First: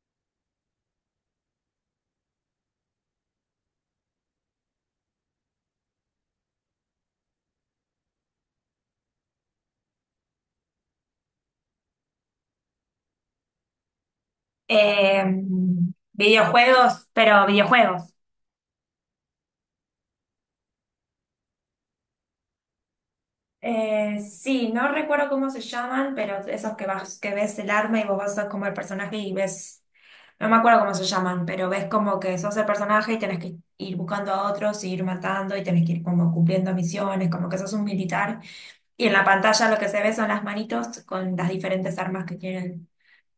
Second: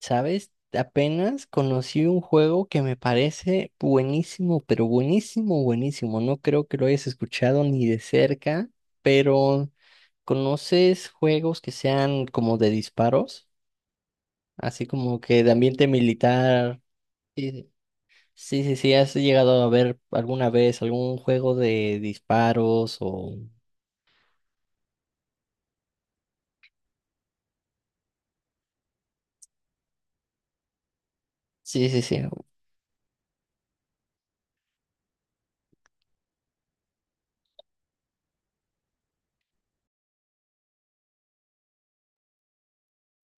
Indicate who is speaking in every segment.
Speaker 1: ¿Sabes? Apenas conocí un juego que me parece buenísimo, pero buenísimo, buenísimo. No creo que lo hayas escuchado ni de cerca, pero ¿conoces juegos que sean como de disparos? Así como
Speaker 2: Eh,
Speaker 1: que de ambiente militar.
Speaker 2: Videojuegos, pero
Speaker 1: Sí,
Speaker 2: videojuegos.
Speaker 1: sí, sí, sí, ¿has llegado a ver alguna vez algún juego de disparos o...
Speaker 2: Sí, no recuerdo cómo se llaman, pero esos que vas, que ves el arma y vos vas como el personaje y ves, no me acuerdo cómo se llaman, pero ves
Speaker 1: Sí, sí,
Speaker 2: como
Speaker 1: sí.
Speaker 2: que sos el personaje y tenés que ir buscando a otros, y ir matando y tenés que ir como cumpliendo misiones, como que sos un militar. Y en la pantalla lo que se ve son las manitos con las diferentes armas que tienen,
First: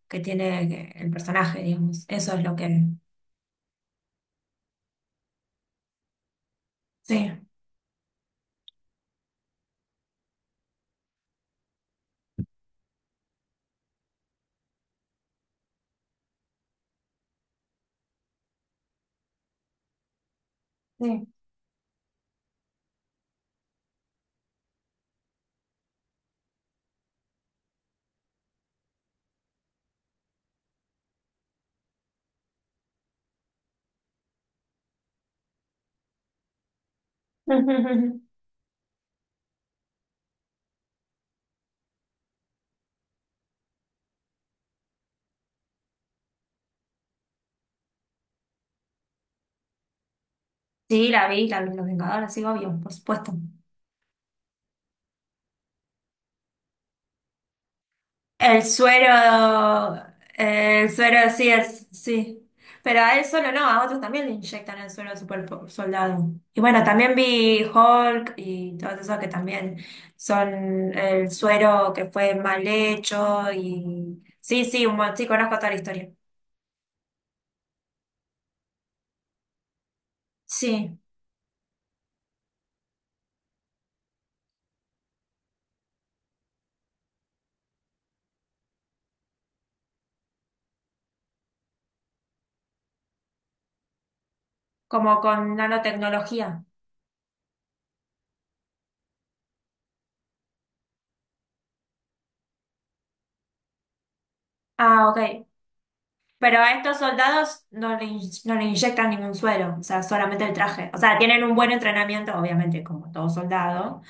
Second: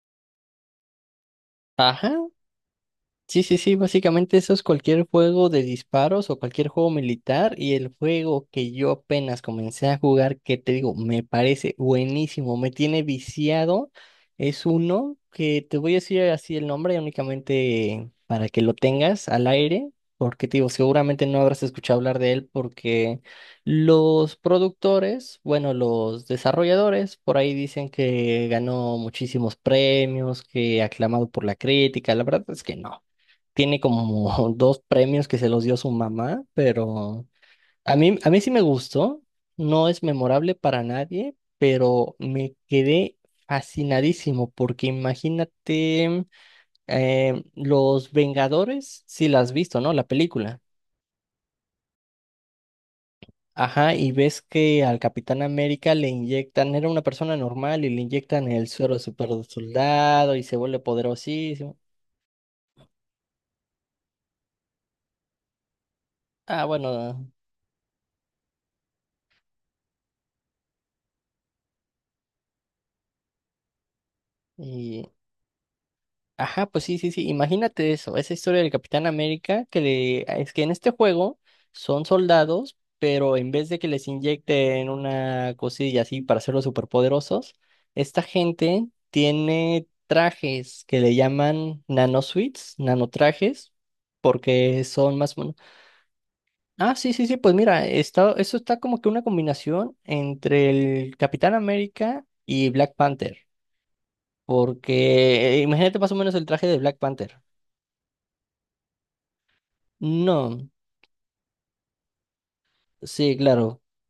Speaker 2: que tiene el personaje, digamos.
Speaker 1: Ajá.
Speaker 2: Eso es lo que...
Speaker 1: Sí, sí, sí, básicamente eso es cualquier juego de disparos o cualquier juego
Speaker 2: Sí,
Speaker 1: militar y el juego que yo apenas comencé a jugar, que te digo, me parece buenísimo, me tiene viciado, es uno que te voy a decir así el nombre únicamente para que lo tengas al aire, porque te digo, seguramente
Speaker 2: sí.
Speaker 1: no habrás escuchado hablar de él porque los productores, bueno, los desarrolladores por ahí dicen que ganó muchísimos premios, que aclamado por la crítica, la verdad es que no tiene como dos premios que se los dio su mamá, pero a mí sí me gustó, no es memorable para nadie, pero me quedé fascinadísimo porque imagínate Los Vengadores, si la has visto, ¿no? La película.
Speaker 2: Sí, la vi, la, Los Vengadores, sí, obvio, por supuesto.
Speaker 1: Ajá, y ves que al Capitán América le inyectan, era una persona normal y le inyectan
Speaker 2: El
Speaker 1: el suero de super
Speaker 2: suero,
Speaker 1: soldado y se vuelve
Speaker 2: el suero sí
Speaker 1: poderosísimo.
Speaker 2: es, sí. Pero a él solo no, a otros también le inyectan el suero de soldado. Y
Speaker 1: Ah,
Speaker 2: bueno, también
Speaker 1: bueno,
Speaker 2: vi Hulk y todos esos que también son el suero que fue mal hecho y sí, sí,
Speaker 1: y
Speaker 2: sí, conozco toda la historia.
Speaker 1: Ajá, pues sí, sí, sí. Imagínate eso, esa historia del Capitán América, es que en este
Speaker 2: Sí,
Speaker 1: juego son soldados, pero en vez de que les inyecten una cosilla así para hacerlos superpoderosos, esta gente tiene trajes que le llaman nanosuits, nanotrajes, porque son
Speaker 2: como
Speaker 1: más.
Speaker 2: con nanotecnología.
Speaker 1: Ah, sí, sí, sí, pues mira, eso está como que una combinación entre el Capitán América y Black Panther,
Speaker 2: Ah, ok.
Speaker 1: porque imagínate más o menos el
Speaker 2: Pero
Speaker 1: traje
Speaker 2: a
Speaker 1: de Black
Speaker 2: estos
Speaker 1: Panther.
Speaker 2: soldados no le inyectan ningún suero, o sea, solamente el
Speaker 1: No,
Speaker 2: traje. O sea, tienen un buen entrenamiento, obviamente, como todo
Speaker 1: sí, claro.
Speaker 2: soldado,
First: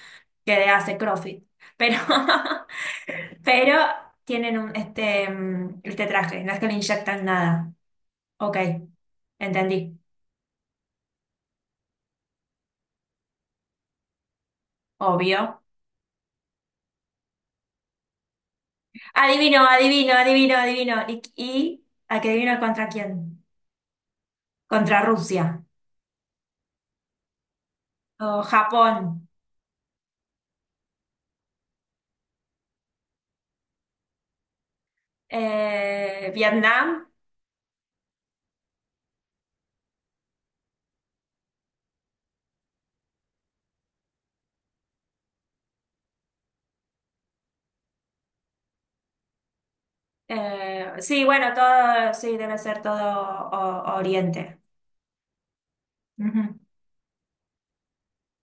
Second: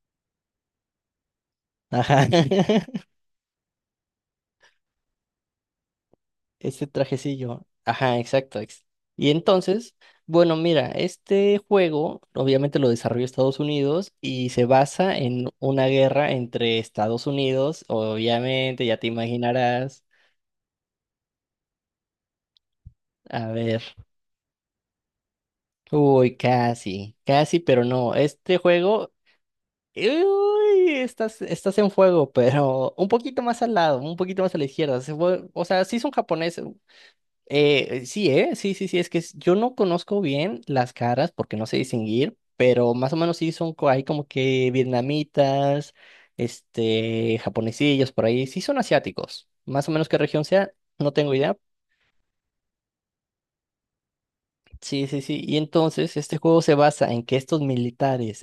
Speaker 2: que hace CrossFit. Pero,
Speaker 1: Ajá.
Speaker 2: pero tienen este traje, no es que le
Speaker 1: Ese
Speaker 2: inyectan
Speaker 1: trajecillo.
Speaker 2: nada.
Speaker 1: Ajá,
Speaker 2: Ok,
Speaker 1: exacto. Y entonces,
Speaker 2: entendí.
Speaker 1: bueno, mira, este juego obviamente lo desarrolló Estados Unidos y se basa en
Speaker 2: Obvio.
Speaker 1: una guerra entre Estados Unidos, obviamente, ya te
Speaker 2: Adivino,
Speaker 1: imaginarás.
Speaker 2: adivino, adivino, adivino. ¿Y, a qué adivino contra quién?
Speaker 1: A ver.
Speaker 2: Contra Rusia,
Speaker 1: Uy, casi, casi, pero no.
Speaker 2: o
Speaker 1: Este juego,
Speaker 2: Japón,
Speaker 1: uy, estás en fuego, pero un poquito más al lado, un poquito más a la izquierda. O sea, sí son japoneses.
Speaker 2: Vietnam.
Speaker 1: Sí, ¿eh? Sí, sí, sí, yo no conozco bien las caras porque no sé distinguir, pero más o menos sí son, hay como que vietnamitas, este, japonesillos por ahí, sí son asiáticos, más o menos qué región sea, no
Speaker 2: Sí,
Speaker 1: tengo
Speaker 2: bueno,
Speaker 1: idea.
Speaker 2: todo, sí, debe ser Oriente.
Speaker 1: Sí, sí, sí. Y entonces este
Speaker 2: Ujú.
Speaker 1: juego se basa en que estos militares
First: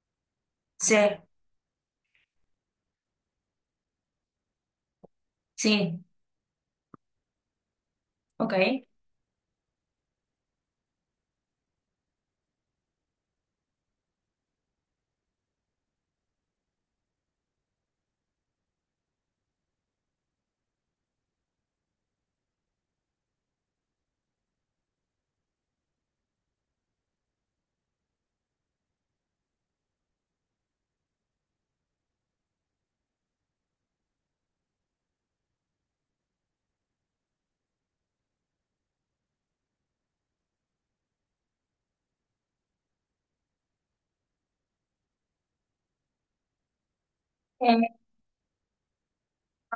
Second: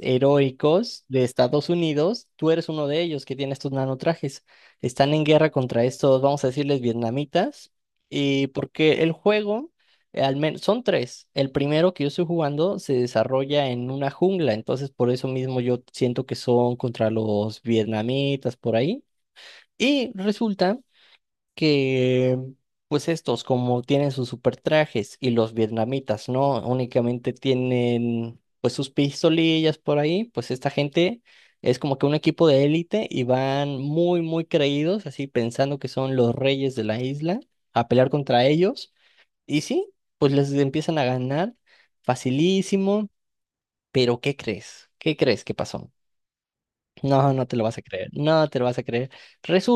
Speaker 2: Sí,
Speaker 1: heroicos de Estados Unidos, tú eres uno de ellos que tiene estos nanotrajes, están en guerra contra
Speaker 2: sí,
Speaker 1: estos, vamos a decirles, vietnamitas. Y
Speaker 2: ok.
Speaker 1: porque el juego, al menos, son tres. El primero que yo estoy jugando se desarrolla en una jungla, entonces por eso mismo yo siento que son contra los vietnamitas por ahí. Y resulta que pues estos como tienen sus super trajes y los vietnamitas no únicamente tienen pues sus pistolillas por ahí, pues esta gente es como que un equipo de élite y van muy muy creídos, así pensando que son los reyes de la isla a pelear contra ellos y sí, pues les empiezan a ganar facilísimo, pero ¿qué crees? ¿Qué crees que pasó? No, no te lo vas a creer, no te lo vas a creer.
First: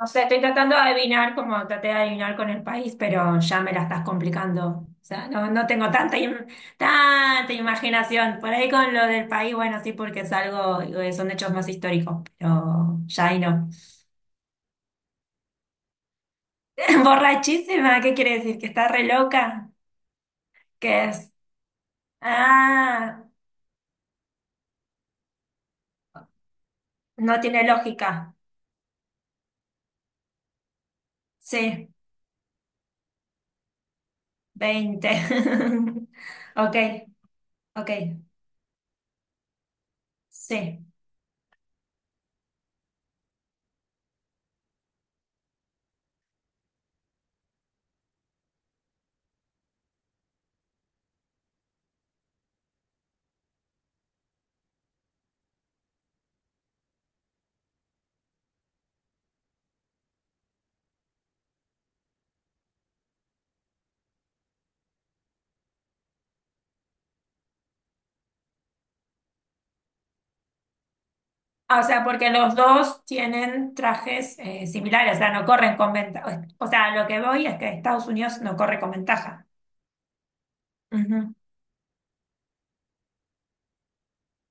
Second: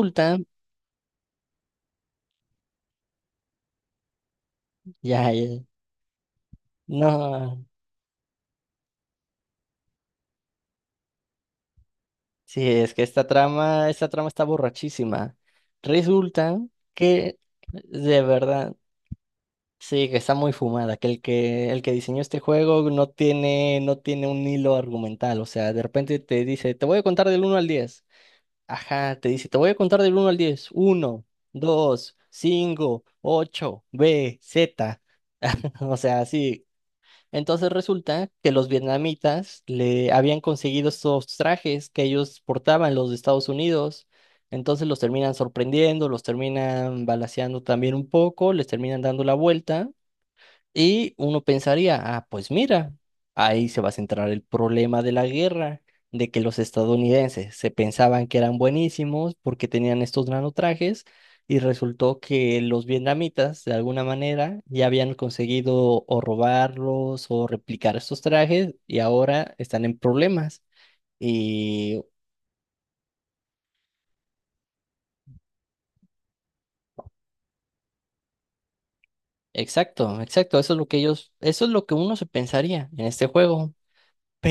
Speaker 2: No sé, estoy tratando de adivinar, como traté de adivinar con el país, pero ya me la estás complicando. O sea,
Speaker 1: ya,
Speaker 2: no,
Speaker 1: ya,
Speaker 2: no tengo tanta
Speaker 1: no.
Speaker 2: imaginación. Por ahí con lo del país, bueno, sí, porque es algo, son hechos más históricos,
Speaker 1: Sí, es
Speaker 2: pero
Speaker 1: que
Speaker 2: ya ahí no.
Speaker 1: esta trama está borrachísima. Resulta que
Speaker 2: Borrachísima, ¿qué
Speaker 1: de
Speaker 2: quiere decir? ¿Que
Speaker 1: verdad,
Speaker 2: está re loca?
Speaker 1: sí, que está muy fumada,
Speaker 2: ¿Qué
Speaker 1: que el
Speaker 2: es?
Speaker 1: que el que diseñó este juego no
Speaker 2: Ah,
Speaker 1: tiene no tiene un hilo argumental, o sea, de repente te dice, "Te voy a contar
Speaker 2: no
Speaker 1: del uno
Speaker 2: tiene
Speaker 1: al diez.
Speaker 2: lógica.
Speaker 1: Ajá, te dice, "Te voy a contar del uno al diez. Uno,
Speaker 2: Sí.
Speaker 1: dos, cinco, ocho, B, Z.
Speaker 2: 20.
Speaker 1: O sea, sí,
Speaker 2: Ok,
Speaker 1: entonces
Speaker 2: ok,
Speaker 1: resulta que los vietnamitas le habían
Speaker 2: sí.
Speaker 1: conseguido estos trajes que ellos portaban los de Estados Unidos. Entonces los terminan sorprendiendo, los terminan balaceando también un poco, les terminan dando la vuelta. Y uno pensaría, ah, pues mira, ahí se va a centrar el problema de la guerra, de que los estadounidenses se pensaban que eran buenísimos porque tenían estos nanotrajes y resultó que los vietnamitas, de alguna manera, ya habían conseguido o robarlos o replicar estos trajes y ahora están en problemas.
Speaker 2: Ah, o
Speaker 1: Y
Speaker 2: sea, porque los dos tienen trajes similares, o sea, no corren con ventaja. O sea, lo que voy es que Estados Unidos no corre con ventaja.
Speaker 1: exacto, exacto, eso es lo que ellos,
Speaker 2: Ujú.
Speaker 1: eso es lo que uno se pensaría en este juego.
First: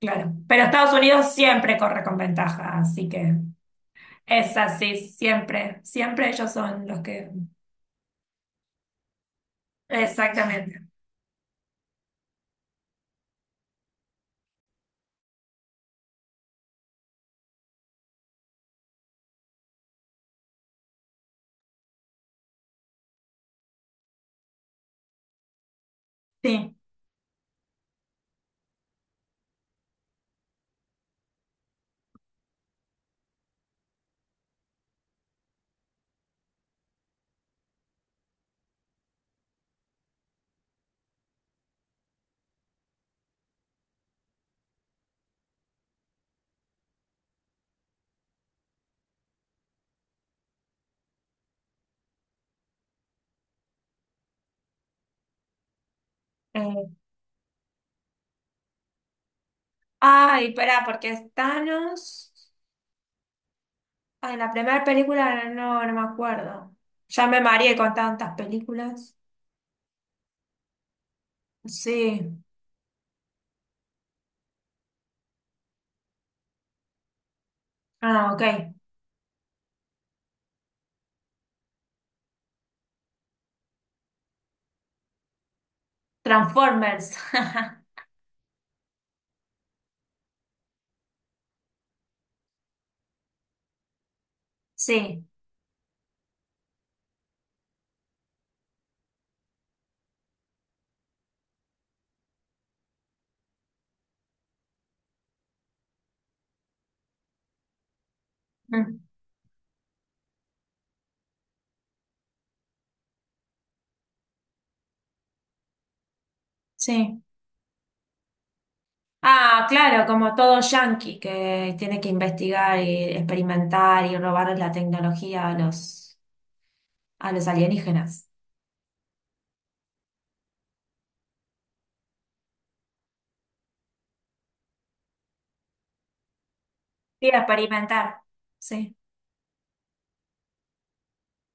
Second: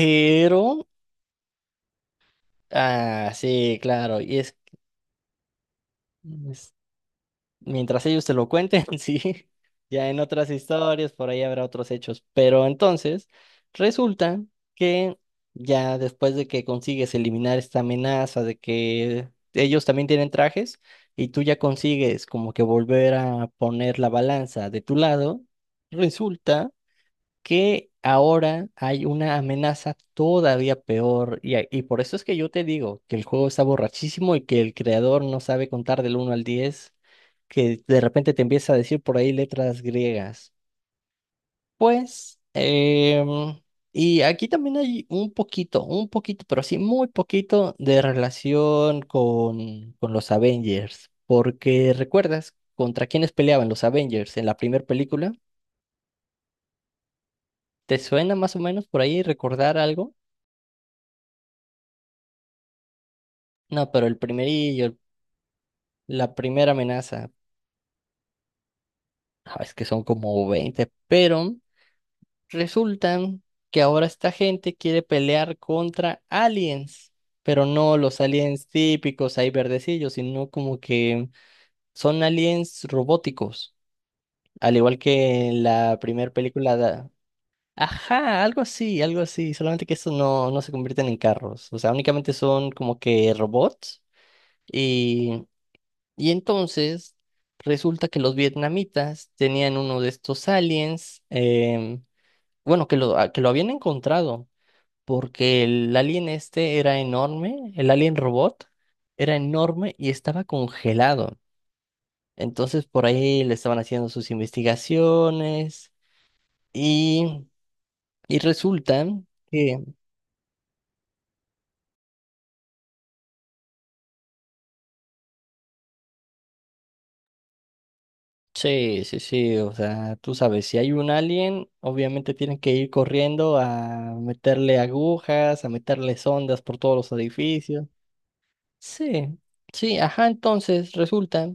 Speaker 2: Claro, pero Estados Unidos siempre corre con ventaja, así
Speaker 1: ah,
Speaker 2: que
Speaker 1: sí, claro, y es.
Speaker 2: es así, siempre, siempre ellos son los que...
Speaker 1: Mientras ellos te lo cuenten, sí, ya en otras
Speaker 2: Exactamente,
Speaker 1: historias por ahí habrá otros hechos. Pero entonces, resulta que ya después de que consigues eliminar esta amenaza de que ellos también tienen trajes y tú ya consigues como que volver a poner la balanza de tu lado, resulta
Speaker 2: sí.
Speaker 1: que ahora hay una amenaza todavía peor y por eso es que yo te digo que el juego está borrachísimo y que el creador no sabe contar del uno al 10 que de repente te empieza a decir por ahí letras griegas. Pues, em, y aquí también hay un poquito, pero sí muy poquito de relación con, los Avengers, porque recuerdas contra quiénes peleaban los Avengers en la primera película.
Speaker 2: Eh,
Speaker 1: ¿Te suena más o menos por ahí recordar algo?
Speaker 2: Ay, pará, porque es Thanos.
Speaker 1: No, pero
Speaker 2: Ah, en la primera película no, no me
Speaker 1: la primera
Speaker 2: acuerdo. Ya
Speaker 1: amenaza,
Speaker 2: me mareé con tantas películas.
Speaker 1: ah, es que son como 20, pero
Speaker 2: Sí.
Speaker 1: resultan que ahora esta gente quiere pelear contra aliens, pero no los
Speaker 2: Ah,
Speaker 1: aliens
Speaker 2: ok.
Speaker 1: típicos ahí verdecillos, sino como que son aliens robóticos, al igual que en la primera película
Speaker 2: Transformers.
Speaker 1: Ajá, algo así, solamente que estos no, no se convierten en carros, o sea, únicamente son como que robots.
Speaker 2: Sí.
Speaker 1: Y entonces resulta que los vietnamitas tenían uno de estos aliens, bueno, que lo habían encontrado, porque el alien este era enorme, el alien robot
Speaker 2: Mm,
Speaker 1: era enorme y estaba congelado. Entonces por ahí le estaban haciendo sus investigaciones
Speaker 2: sí.
Speaker 1: y, y resulta
Speaker 2: Ah,
Speaker 1: que
Speaker 2: claro, como todo yankee que tiene que investigar y experimentar y robar la tecnología a los alienígenas.
Speaker 1: sí, sí, sí, o sea, tú sabes, si hay un alien, obviamente tienen que ir corriendo a meterle agujas, a meterle sondas por todos los
Speaker 2: Sí,
Speaker 1: edificios.
Speaker 2: experimentar. Sí,
Speaker 1: Sí, sí, ajá, entonces resulta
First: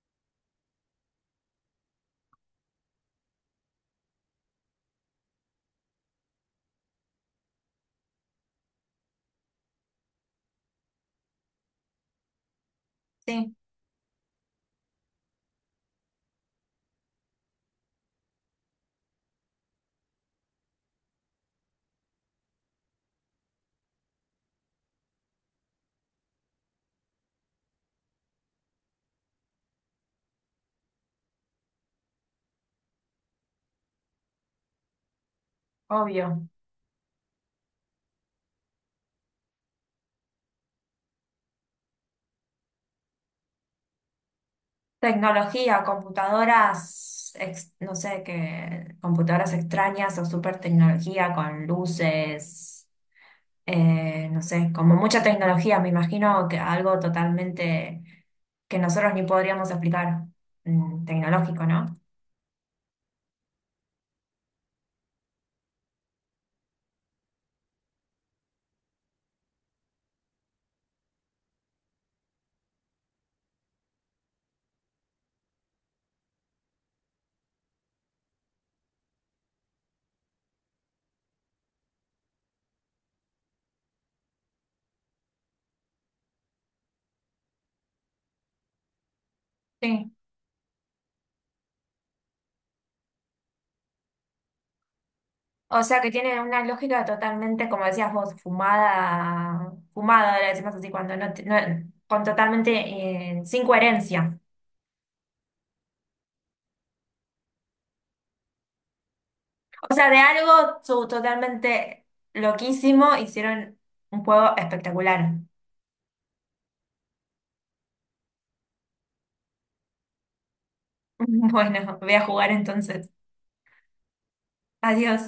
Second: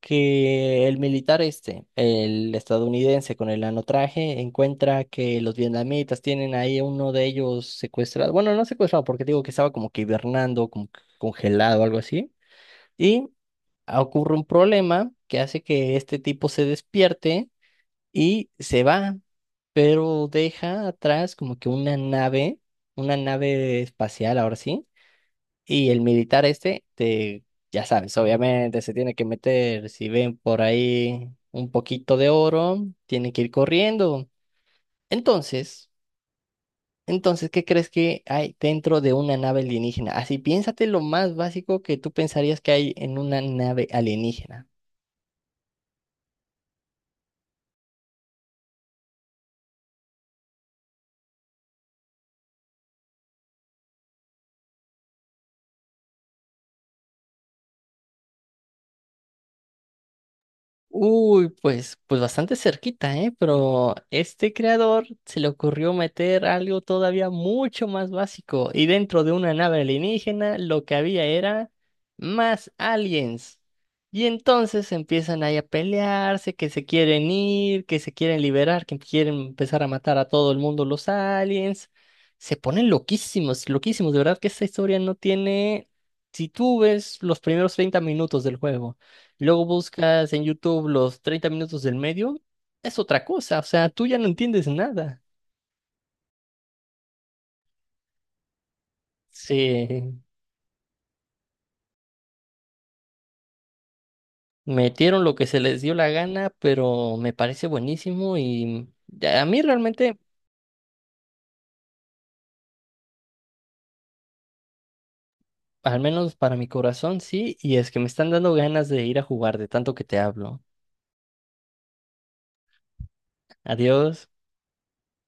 Speaker 1: que el militar este, el estadounidense con el anotraje, encuentra que los vietnamitas tienen ahí a uno de ellos secuestrado, bueno, no secuestrado, porque digo que estaba como que hibernando, como que congelado, algo así, y
Speaker 2: sí,
Speaker 1: ocurre un problema que hace que este tipo se despierte y se va, pero deja atrás como que una nave espacial, ahora sí, y el militar este, ya sabes, obviamente se tiene que meter, si ven por ahí un poquito de oro, tiene que ir corriendo. Entonces,
Speaker 2: obvio.
Speaker 1: ¿qué crees que hay dentro de una nave alienígena? Así, piénsate lo más básico que tú pensarías que hay en una nave alienígena.
Speaker 2: Tecnología, computadoras, no sé qué, computadoras extrañas o super tecnología con luces, no sé, como mucha tecnología, me imagino que algo totalmente que nosotros ni podríamos explicar, mm,
Speaker 1: Uy,
Speaker 2: tecnológico, ¿no?
Speaker 1: pues, pues bastante cerquita, ¿eh? Pero este creador se le ocurrió meter algo todavía mucho más básico. Y dentro de una nave alienígena, lo que había era más aliens. Y entonces empiezan ahí a pelearse, que se quieren ir, que se quieren liberar, que quieren empezar a matar a todo el mundo los aliens. Se ponen loquísimos, loquísimos. De verdad que esta historia no tiene. Si tú ves los primeros 30 minutos del juego. Luego
Speaker 2: Sí.
Speaker 1: buscas en YouTube los 30 minutos del medio, es otra cosa, o sea, tú ya no entiendes nada.
Speaker 2: O sea que tiene una lógica totalmente, como decías vos, fumada,
Speaker 1: Se
Speaker 2: fumada, le decimos así, cuando no, con totalmente, sin coherencia.
Speaker 1: metieron lo que se les dio la gana, pero me parece buenísimo y a mí
Speaker 2: O sea,
Speaker 1: realmente,
Speaker 2: totalmente loquísimo hicieron un juego espectacular.
Speaker 1: al menos para mi corazón, sí, y es que me están dando ganas de ir a jugar de tanto que te hablo.
Speaker 2: Bueno, voy a jugar entonces.
Speaker 1: Adiós.
Speaker 2: Adiós.